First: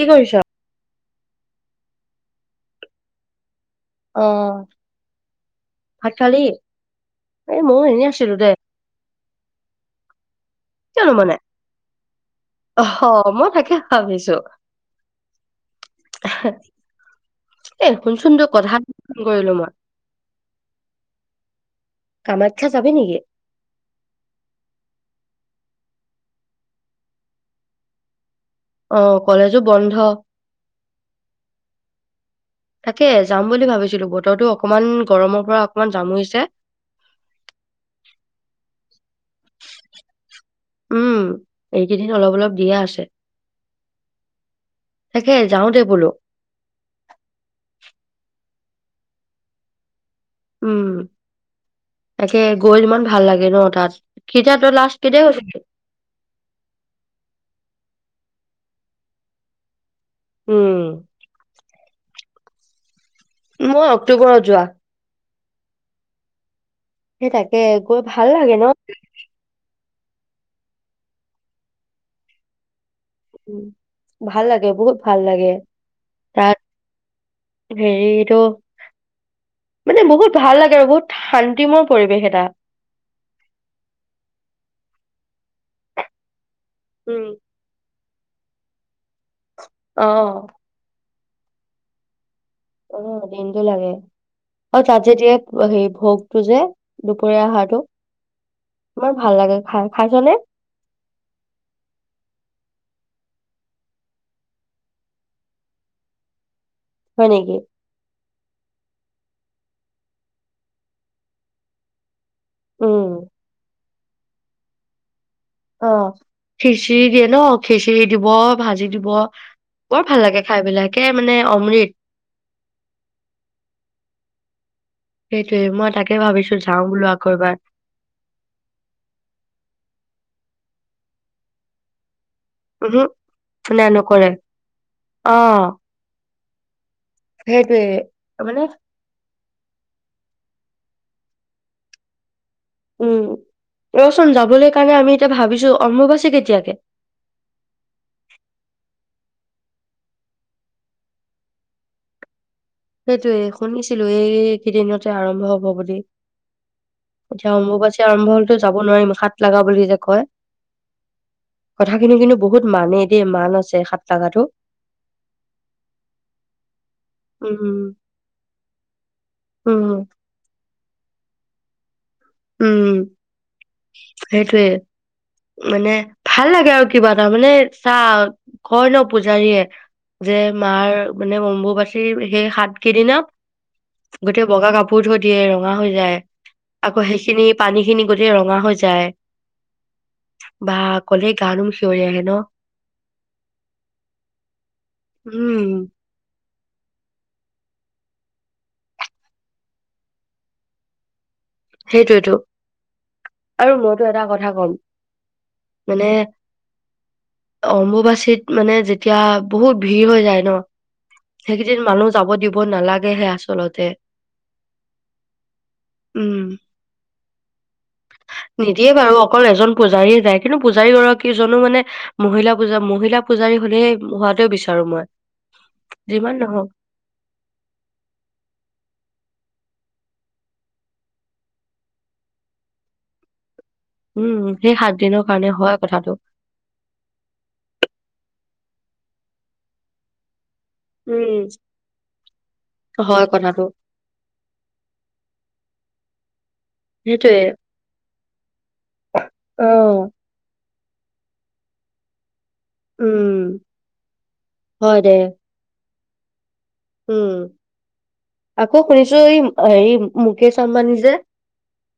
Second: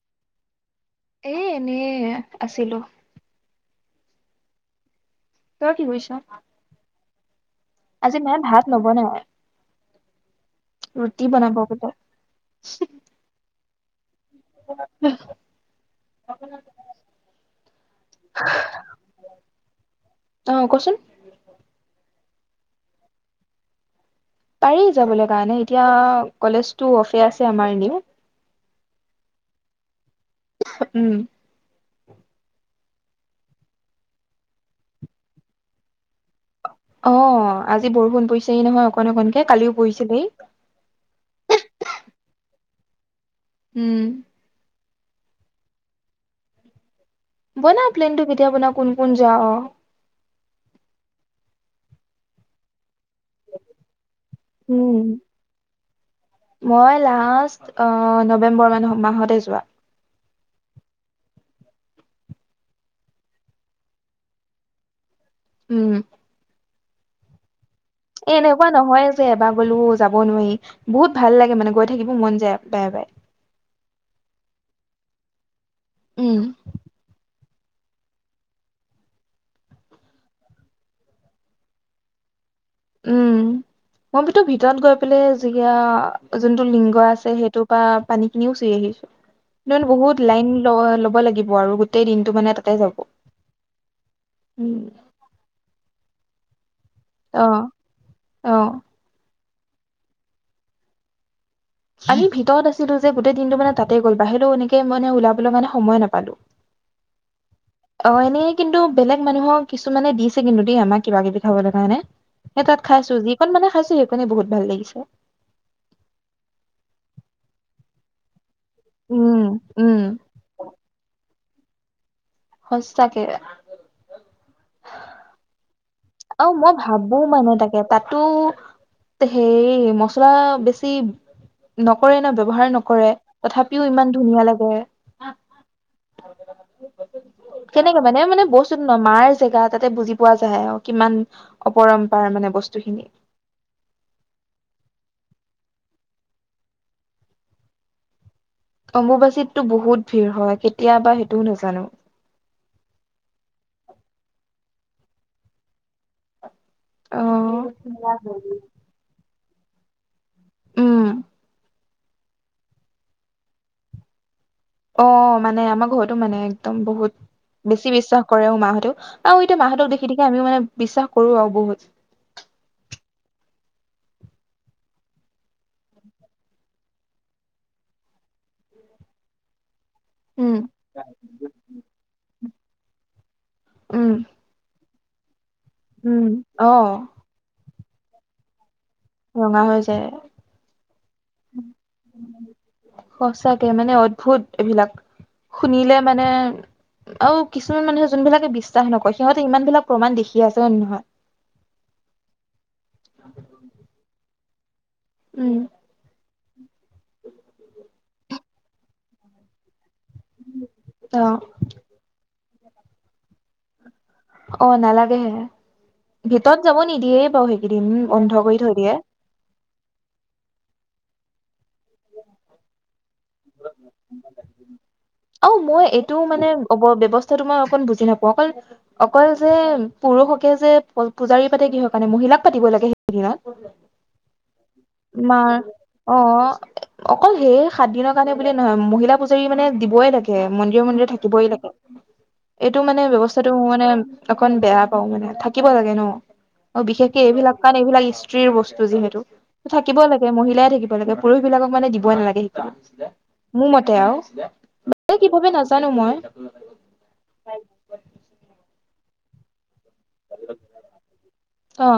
কি কৰিছ? এ এনে আছিলো। অ তই কি ভাত কৰিছ? খালি? এ ময়ো এনে আজি আছিলো মায়ে দে, ভাত নবনাই কিয় ৰুটি নবনাই বনাব বোলে অ হ মই তা ভাবিছোঁ এ শুনচোন কথা এটাত ফোন কৰিলো মই অ কচোন কামাখ্যা যাবি নেকি? পাৰি যাবলৈ কাৰণে এতিয়া কলেজটো অফে আছে আমাৰ এনেও। অ কলেজো বন্ধ। উম তাকে যাম বুলি ভাবিছিলো বতৰটো অকনমান গৰমৰ পৰা অকমান জাম অ আজি বৰষুণ পৰিছেই নহয় অকন অকনকে কালিও উম, পৰিছিলেই। এইকেইদিন অলপ অলপ দিয়ে আছে। উম তাকে যাওঁদে বোলো বনা প্লেনতটো কেতিয়া বনা কোন কোন যা অ। উম তাকে গৈ ইমান ভাল লাগে ন তাত তই লাষ্ট উম কেতিয়া গৈছিলি? মই লাষ্ট অ নৱেম্বৰ মান মাহতে যোৱা। উম মই অক্টোবৰত যোৱা উম সেই তাকে। গৈ ভাল এ লাগে ন? এনেকুৱা নহয় যে এবাৰ গ'লো যাব নোৱাৰি বহুত ভাল লাগে মানে গৈ থাকিবও মন যায়, বাৰে বাৰে। উ ভাল লাগে বহুত ভাল লাগে। উম তাত হেৰিটো মানে বহুত ভাল লাগে আৰু বহুত শান্তিময় পৰিৱেশ এটা। উম মই ভিতো ভিতৰত গৈ পেলাই যেতিয়া, যোনটো লিংগ উম। আছে সেইটোৰ পা পানী খিনিও চুই আহিছো। নহলে বহুত অ', লাইন ল ল'ব লাগে। দিব আৰু গোটেই দিনটো মানে। তাতে যাব। অ দিনটো লাগে উম, আৰু তাত যেতিয়া হে ভোগ টো যে দুপৰীয়া অ', আহাৰটো, অ', আমাৰ ভাল লাগে। হাই ফাই চলে। আমি ভিতৰত আছিলো যে, গোটেই দিনটো মানে তাতে গ'ল বাহিৰলও এনেকে মানে ওলাবলৈ মানে সময়ে নাপালো। হয় নেকি? অ', এনেই কিন্তু বেলেগ মানুহক কিছুমানে দিছে কিন্তু দেই আমাক কিবা কিবি খাবলৈ কাৰণে। সেই তাত উম, খাইছো। যিকণ মানে খাইছো সেই মানে বহুত ভাল লাগিছে। অ', খিচিৰি দিয়ে ন, খিচিৰি দিব ভাজি দিব, উম, উম, বৰ ভাল লাগে খাই বিলাকে মানে অমৃত। সচাঁকে। সেইটোয়ে মই তাকে আও ভাবিছো মই যাওঁ বোলো ভাবো আকৌ মানে এবাৰ তাকে তাতো হেই মছলা বেছি ছি নকৰে ন বব ব্যৱহাৰ উহো নকৰে, তথাপিও নাই ইমান নকৰে ধুনীয়া লাগে। অ'। সেইটোয়ে কেনেকে মানে মানে বস্তু ন মাৰ জেগা তাতে বুজি পোৱা যায় আৱ। কিমান অপৰম্পাৰ মানে বচ উ', ৰচোন যাবলৈ কাৰণে আমি ভাবিছো অম্মবাচী কেতিয়াকে? অম্বুবাচীততো বহুত ভিৰ হয় কেতিয়া বা সেইটোও নাজানো। সেইটোয়ে শুনিছিলো এইকেইদিনতে আৰম্ভ হব বুলি। অ এতিয়া অম্বুবাচী আৰম্ভ হলেতো যাব নোৱাৰিম ষাঁঠ লগা বুলি যে কয়। উম কথাখিনি কিন্তু বহুত মানে দেই মান আছে ষাঁঠ লগাটো। অহ মানে আমাৰ ঘৰতো মানে একদম বহুত বেছি উম, বিশ্বাস কৰে অহ মা'হতেও আৰু এতিয়া মাহতক উম, দেখি দেখি আমিও মানে বিশ্বাস কৰো আৰু বহুত। [unintelligible] উম সেইটোৱে মানে ভাল লাগে আৰু কিবা এটা মানে চা, কয় নহ পূজাৰীয়ে যে উম মাৰ মানে অম্বুবাসীৰ সেই ষাঁঠ কেইদিনা উম গোটেই বগা কাপোৰ সুুধু দিয়েও ধোৱা হৈ যায়, উম অ আকৌ সেইখিনি পানী খিনি গোটেই ৰঙা হৈ যায় ৰঙা হৈ যায় বাহ কলেক সচাঁকে মানে অদ্ভুত এইবিলাক। উম, শুনিলে মানে এহ হ কিছুমান মানুহে জোনবিলাকে বিশ্বাস নকৰে সিহঁতে ইমান বিলাক প্ৰমাণ দেখি আছে হয় নে নহয়? সেইটোৱেটো আৰু মইতো এটা কথা ক হ'ল উম, মানে অম্বুবাচীত মানে যেতিয়া বহুত ভিৰ হৈ যায় নহ অ', সেইকেইদিন মানুহ যাব দিব ক'ব নালাগেহে আচলতে অহ নালাগেহে উম ভিতৰত যাব নিদিয়ে বাৰু সেইকেইদিন বন্ধ কৰি থৈ নিদিয়ে দিয়ে। বাৰু অকল এজন পূজাৰী যায় কিন্তু পূজাৰী গৰাকী কিজনো মানে মহিলা পূজা মহিলা পূজাৰী হলে হোৱাটোৱে বিচাৰো মই অহ, মই এইটো যিমান মানে নহওক অহ ব্যৱস্থাটো মই অকণ বুজি নাপাওঁ অকল অকল যে পুৰুষকে যে পূজাৰী পাতে কিহৰ কাৰণে মহিলাক পাতিব লাগে সেইদিনত উম সেই সাত দিনৰ কাৰণে মাৰ হয় কথাটো অ অকল সেই সাত দিনৰ কাৰণে বুলি নহয় মহিলা পুজাৰী মানে দিবই লাগে মন্দিৰে মন্দিৰে উম থাকিবই লাগে এইটো মানে হয় ব্যৱস্থাটো কথাটো মই মানে অকন বেয়া পাওঁ মানে থাকিব লাগে নহ বিশেষকে সেইটোৱে এইবিলাক কাৰণ এইবিলাক স্ত্ৰীৰ বস্তু যিহেতু তহ অ থাকিব লাগে মহিলাই থাকিব লাগে পুৰুষ বিলাকক মান দিবই নালাগে উম মোৰ মতে আৰু হয় দে বাকীয়ে কি ভাবে নাজানো মই উম আকৌ শুনিছো এই হেৰি মুকেশ আম্বানী যে, অ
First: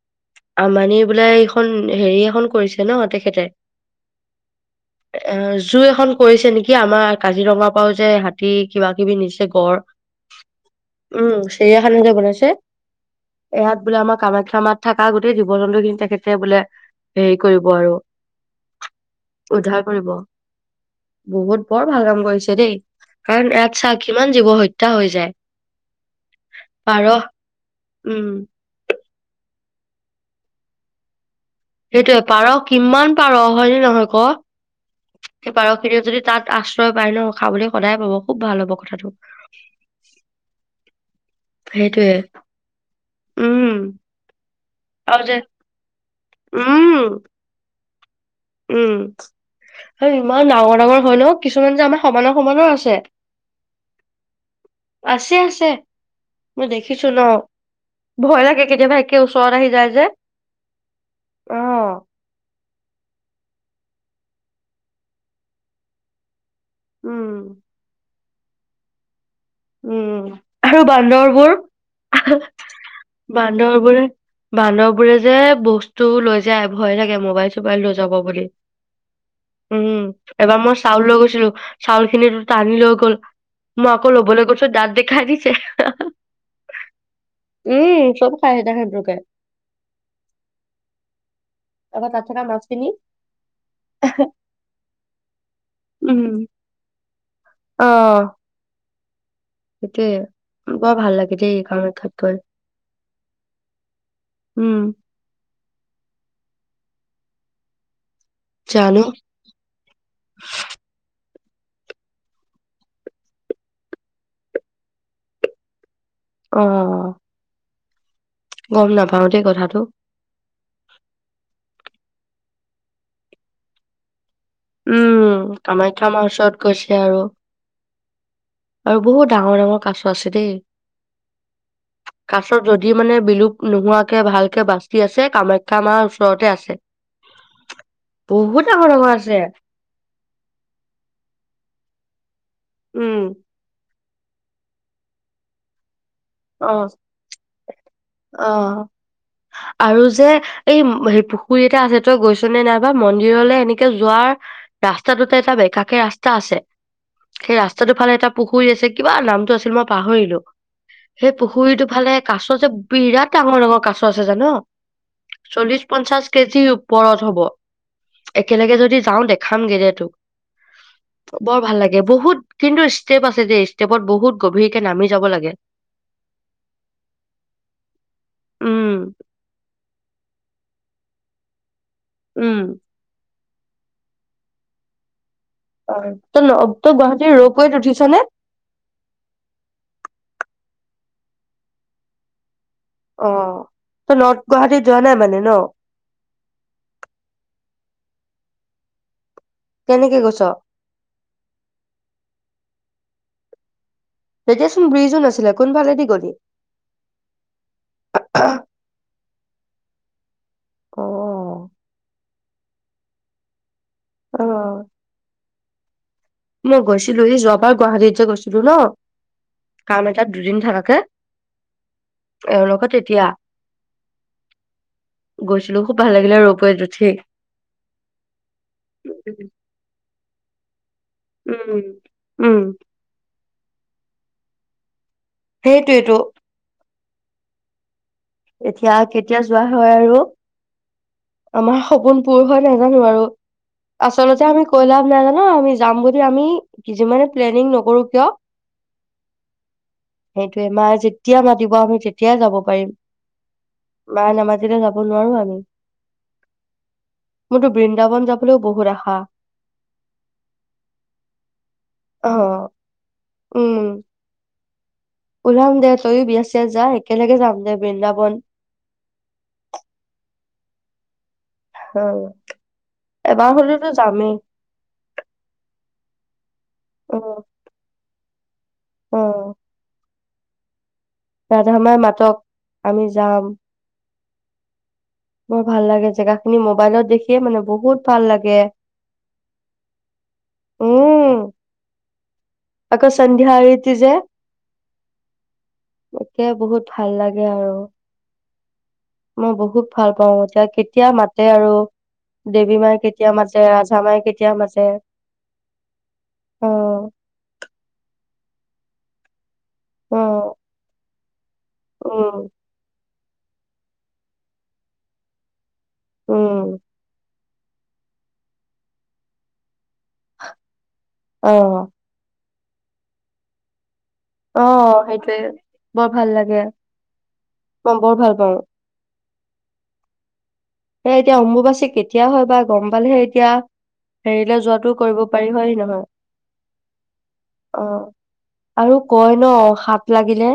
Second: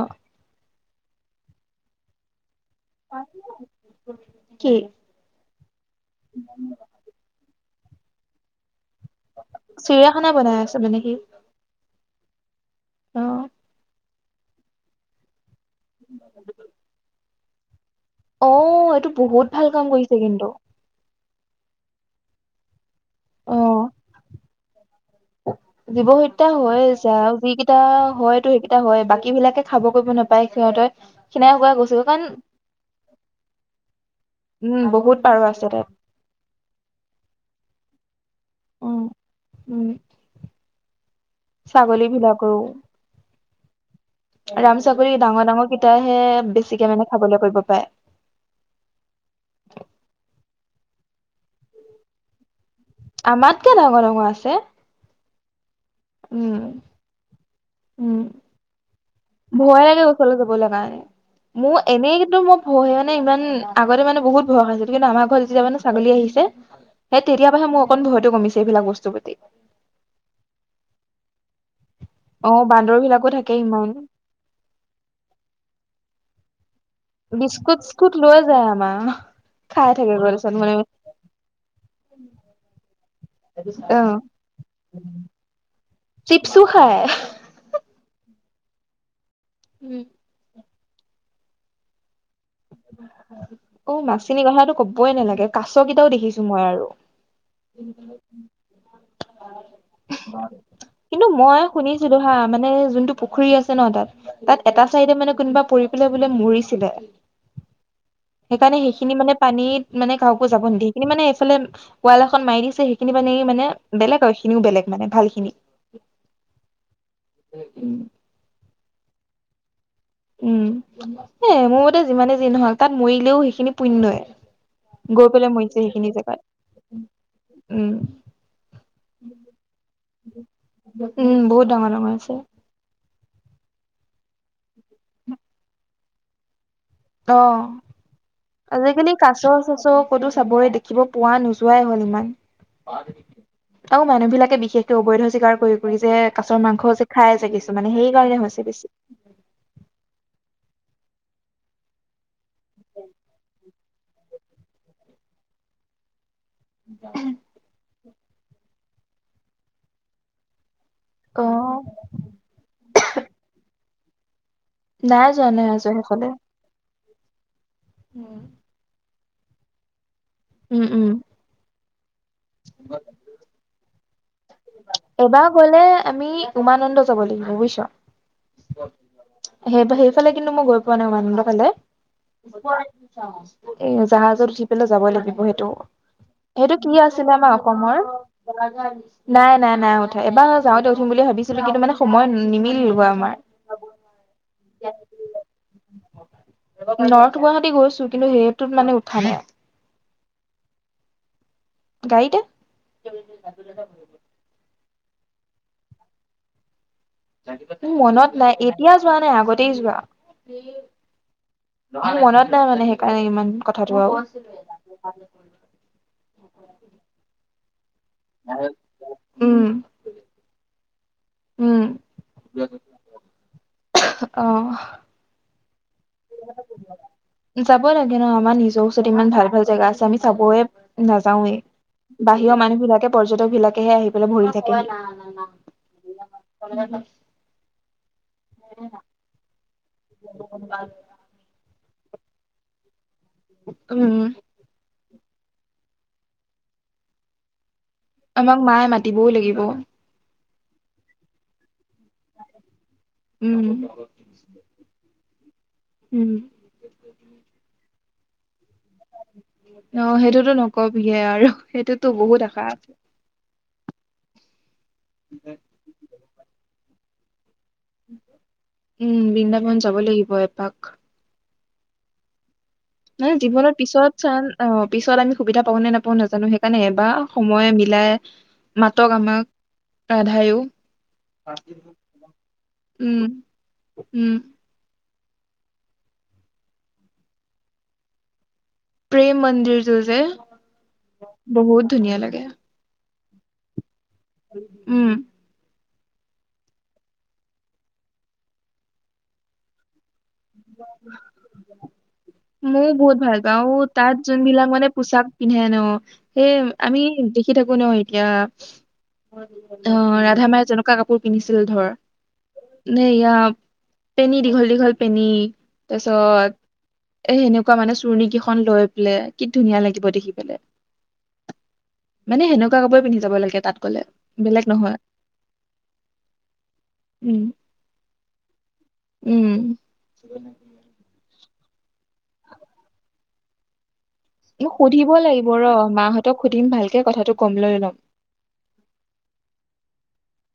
আমা নিৰবোলাই এইখন, হেৰি এখন কৰিছিল ন তেখেতে, কি এ জুই এখন কৰিছে নেকি আমাৰ কাজিৰঙা পও যে হাতীক কিবা-কিবি নি চিৰিয়াখানা বনাই আছে মানে সি? [unintelligible] বনাইছে। অ এহাত বুলামা। কামাখ্যা মাত থকা গোটেই দি [unintelligible] তেখেতে বোলে হেৰি কৰিব আৰু অ' এইটো বহুত ভাল উদ্ধাৰ কাম কৰিব কৰিছে কিন্তু। বহুত, বৰ ভাল কাম কৰিছে দেই। কাৰণ অ ইয়াত চা কি জীৱ হতা হৈ পাৰ আছে আৰু যিকেইটা উম হয়তো সেইকেইটা হয় বাকী এইবিলাকে খাব কৰিব নাপায় সিহঁতে খিনাই শুকাই গৈছেগৈ কাৰণ সেইটোয়ে পাৰ' কিমান পাৰ' হয়নে নহয়, কো? উম বহুত পাৰ সেই আছে তাত পাৰ'খিনিয় যদি তাত আশ্ৰয় পায় ন খাবলৈ সদায় পাব। খুব ভাল হ'ব উম কথাটো। উম ছাগলী সেইটোয়ে ভিলা কৰো। উম ৰামচাকৰি আৰু যে ডাঙৰ-ডাঙৰ কেইটাইহে উম বেছিকে মানে খাবলৈ কৰিব পায়। উম, আৰু ইমান ডাঙৰ ডাঙৰ হয় ন? কিছুমানা যে আমাৰ সমানৰ, সমানৰ আছে আমাতকে ডাঙৰ-ডঙৰ আছে। ছে উম মই দেখিছো ন, ভয় লাগে, কেতিয়াবা একে ওচৰত আহি ভয়ে যায় যে লাগে ওচৰলৈ যাবলৈ কাৰণে, অ মোৰ এনেই কিন্তু মই ভয়ে মানে ইমান আগতে মানে বহুত ভয় খাইছিল, কিন্তু আমাৰ ঘৰত যেতিয়া মানে ছাগলী আহিছে। সেই উম তেতিয়াৰ পৰাহে মোৰ অকণ ভ কমিছে এইবিলাক বস্তুৰ প্ৰতি। উম, আৰু বান্দৰবোৰ? অ বান্দৰ বিলাকো থাকে ইমান বান্দৰবোৰে, বান্দৰ বোৰে যে বস্তু লৈ যা ভয় লাগে বিস্কুট মোবাইল-চোবাইল লৈ যাব চিস্কুট বুলি। যায় আমাৰ খাই উম, থাকে গৈ তাৰপিছত এবাৰ মই মানে চাউল লৈ গৈছিলো, চাউল খিনি টানি লৈ গ'ল, মই অ আকৌ ল'বলৈ ওঠ-চত দাঁত দেখাই দিছে। চিপছো খায় উম, চব ফাইদা হয় [unintelligible] উম। এবা তাত থকা মা ও, মাচিনী কথাটো ক'বই নালাগে। কাচ টো কেইটাও উম দেখিছো মই আৰু। অ সেইটোয়ে বৰ ভাল কিন্তু লাগে দেই মই কামাখ্যাত শুনিছিলো গৈ হা, মানে যোনটো পুখুৰী আছে ন তাত, তাত উম এটা চাইদে মানে কু কোনবা পৰি পেলাই বোলে মৰিছিলে। সেইকাৰণে জানো সেইখিনি মানে পানীত, মানে কাকো যাব নিদি। সেইখিনি মানে ফালে, ৱাল এখন মাৰি দিছে। সেইখিনি মানে-ই-মানে বেলেগ আৰু সেইখিনিও বেলেগ মানে ভাল খিনি। অ'। [unintelligible] গম নাপাওঁ দেই কথাটো। উম। এই মুত তই যিমানে যি নহওক, তাত মৰিলেও সেইখিনি পুণ্যই। গৈ পেলাই উম, মৰিছে সেইখিনি কামাখ্যা মাৰ জেগাত ওচৰত গৈছে আৰু। উম আৰু, বহুত ডাঙৰ-ডাঙৰ কাছ আছে দেই। উম বহুত ডাঙৰ ডাঙৰ আছে কাছ যদি মানে বিলুপ নোহোৱাকে ভালকে বাচি আছে, কামাখ্যা মাৰ ওচৰতে আছে। অ', বহুত ডাঙৰ ডাঙৰ আজিকালি আছে কাছ-চাছ তো, ক'তো চাবই দেখিব পোৱা নোযোৱাই হ'ল ইমান। উম। আৰু মানুহ বিলাকে বিশেষকৈ অবৈধ চিকাৰ কৰি ফুৰি যে, কাছৰ অ মাংস যে খাই যে কিছুমানে, সেই কাৰণে অ হৈছে বেছি। এই-উম-হেৰি পুখুৰী এটা আছে, তই গৈছ নে নাই বা? মন্দিৰলে এনেকে যোৱাৰ ৰাস্তাটোতে এটা বেকাকে ৰাস্ তা আছে। সেই ৰাস্তাটো ফালে এটা পুখুৰী আছে কিবা নামটো আছিল, মই পাহৰিলো। সেই অ' পুখুৰীটো ফালে কাছ যে, বিৰাট ডাঙৰ ডাঙৰ কাছ দশ হাজাৰ ন? নাই যোৱা নাই যোৱা চল্লিশ, পঞ্চাশ সেইফালে। কেজি ওপ পৰত হ'ব। একেলগে যদি যাওঁ দে। খামগে দে তোক উম, উম। বৰ ভাল লা বহুত কিন্তু ইষ্টেপ আছে দেই। ইষ্টেপ বহুত গভীৰ নামি যাব এবাৰ লাগে। গ'লে আমি উমানন্দ যাব লাগিব। বুজিছ? উম -সেইফা সেইফালে কিন্তু মই গৈ পোৱা নাই উমানন্দ ফালে। গৈ উম পোৱা নাই নেকি [unintelligible] এ' জাহাজত উঠি পেলাই যাবই লাগিব, সেই অ তই ন সেইটো কি তই আছিলে গুৱাহাটীৰ জান' ৰৌপৱেত অসমৰ? উঠিছ নে নাই নাই। নাই উঠা এবাৰ যাওঁতে উঠিম বুলি ভাবিছিলো, কিন্তু মানে সময় নিমিলিল অ'। তই নৰ্থ গুৱাহাটীত যোৱা নাই মানে ন? নৰ্থ গুৱাহাটী গৈছো কিন্তু সেইটোত মানে উঠা নাই। কেনেকৈ গৈ? গাড়ীতে। তেতিয়াচোন ব্ৰিজো নাছিলে, কোনফালেদি গ'লি? তোৰ মনত নাই এতিয়া যোৱা নাই আগত তিৰিচ বা অ অ আ মনত এটা মানে সেইকাৰণে ইমান কথাটো অ মই গৈছিলোহে যোৱা হয় গুৱাহাটীত গৈছিলো ন উম কাম এটাত দুদিন থাকাকে উম এওঁৰ লগত এতিয়া অ গৈছ যাব লাগে ন আমাৰ নিজৰ ওচৰত ইমান ভাল ভাল জেগা আছে আমি চাবয়ে উম, নাযাওৱে উম, বাহিৰৰ মানুহ বিলাকে পৰ্যটক বিলাক তাকেহে আহি পেলাই ভৰি থাকে [unintelligible] সেইটোৱেতো এতিয়া কেতিয়া যোৱা হয় আৰু আমাৰ সপোন পূৰ হয় নাজানো আৰু উম আচলতে আমি কৈলা নজানো আমি যাম বুলি আমি কিছুমান প্লেনিং নকৰো কিয় আমাক মায়ে মাতিবও লাগিব সেইটোয়ে মায়ে যেতিয়া মাতিব আমি তেতিয়া যাব পাৰিম উম মায়ে নামাতিলে যাব নোৱাৰো আৰু উম উম। বৃন্দাবন যাবলৈও বহুত আশা অ সেইটোতো নকবিহে আৰু সেইটোতো বহুত আশা অ', আছে উলাম দে তইয়ও বিযা যা একেলগে যাম দে বৃন্দাবন উম বৃন্দাবন যাব লাগিব এপাক অ ন এবাৰ জীৱনত হ'লেতো পিছত যামেই চান অ পিছত আমি সুবিধা পাওঁ নে নাপাওঁ নাজানো কাৰণে এবাৰ অ', সময় মিলাই মাতক আমাক ৰাধায়ো ৰাধাামাই মাতক, আমি উম, যাম। উম। বৰ ভাল লাগে জেগা খিনি মোবাইলত দেখিয়ে মানে বহুত ভাল লাগে। প্ৰেম মন্দিৰটো যে, বহুত ধুনীয়া লাগে। কসংন্ধ্যিতি যে উম। একে বহুত ভাল লাগে আৰু, মই বহুত ভাল পাওঁ। এতিয়া কেতিয়া মাতে আৰু দেৱী মইও মায়ে বহুত কেতিয়া ভাল মাতে পাওঁ। ৰাধা তাত মায়ে কেতিয়া যোনবিলাক মাতে মানে পোঁচাক পিন্ধে ন, সেই অ আমি [unintelligible] শুই থাকো ন এতিয়া অ অঁ ৰাধা মায় জেনকা কাপোৰ চিল ধৰ উম এতিয়া পেনী দীঘল দীঘল পেনী উম তা'ছত এ' সেনেকুৱা মানে চুৰণি কেইখন লৈ পেলায়, কি ধুনীয়া লাগিব দেখি পেলাই। অঁ। মানে হেনেকুৱাকাপোৰে পিন্ধি যাব লাগে তাত গ'লে। বেলেগ অ নহয় সেইটোৱে বৰ ভাল লাগে উম, ম বৰ ভাল পাওঁ। উম। সে এতিয়া অম্বুবাচী কেতিয়া হয় বা গম পালেহে এতিয়া। হেৰিলৈ মোক যোৱাটো সুধিব কৰিব পাৰি লাগিব ৰ' হয় নহয় মাহঁতক সুধিম ভালকে কথাটো গম লৈ অ ল'ম আৰু কয় ন হাত লাগিলে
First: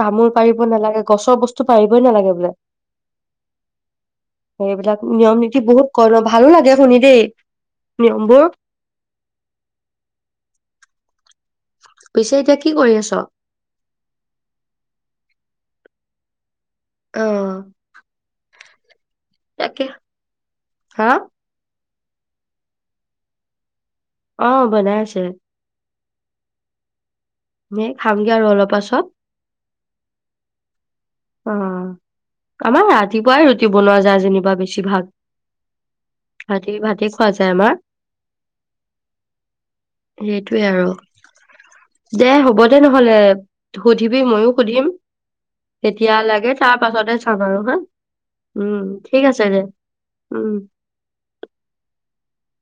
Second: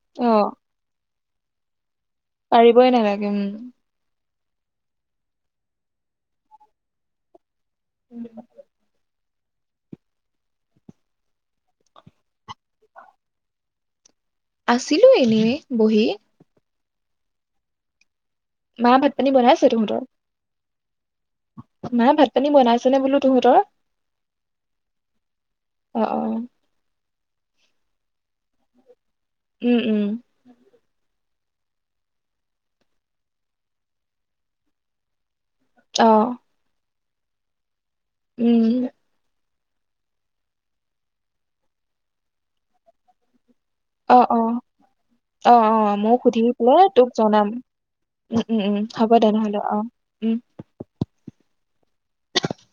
তামোল অ' পাৰিব নালাগে। গছৰ বস্তু পাৰি। পাৰিবই নালাগে উম। এইবিলাক নিয়ম নীতি বহুত কৰ ভালো লাগে শুনি দেই। নিয়মবোৰ। পিছে এতিয়া কি কৰি আছ। আছিলো এনেই বহি। অহ। মা ভাত। আপুনি বনাইছে তহঁতৰ। হা। মা ভাত পানী বনাইছেনে বোলো তহঁতৰ। অ বনাইছে। অ, অ। এ খামগে আৰু অলপ পাছত। উম, উম। অ আমাৰ ৰাতিপুৱাই ৰুটি বনোৱা যায় যেনিবা বেছিভাগ। অ ভাতে ভাতে। খোৱা যায় আমাৰ। উম। সেইটোৱে আৰু দে হ'ব দে নহলে। অ সুধিবি অ ময়ো সুধিম। অ অ ময়ো দিয়া সুধি লাগে তাৰ পেলাই তোক পাছতে চাম জনাম আৰু হা উম ঠিক আছে দে উম।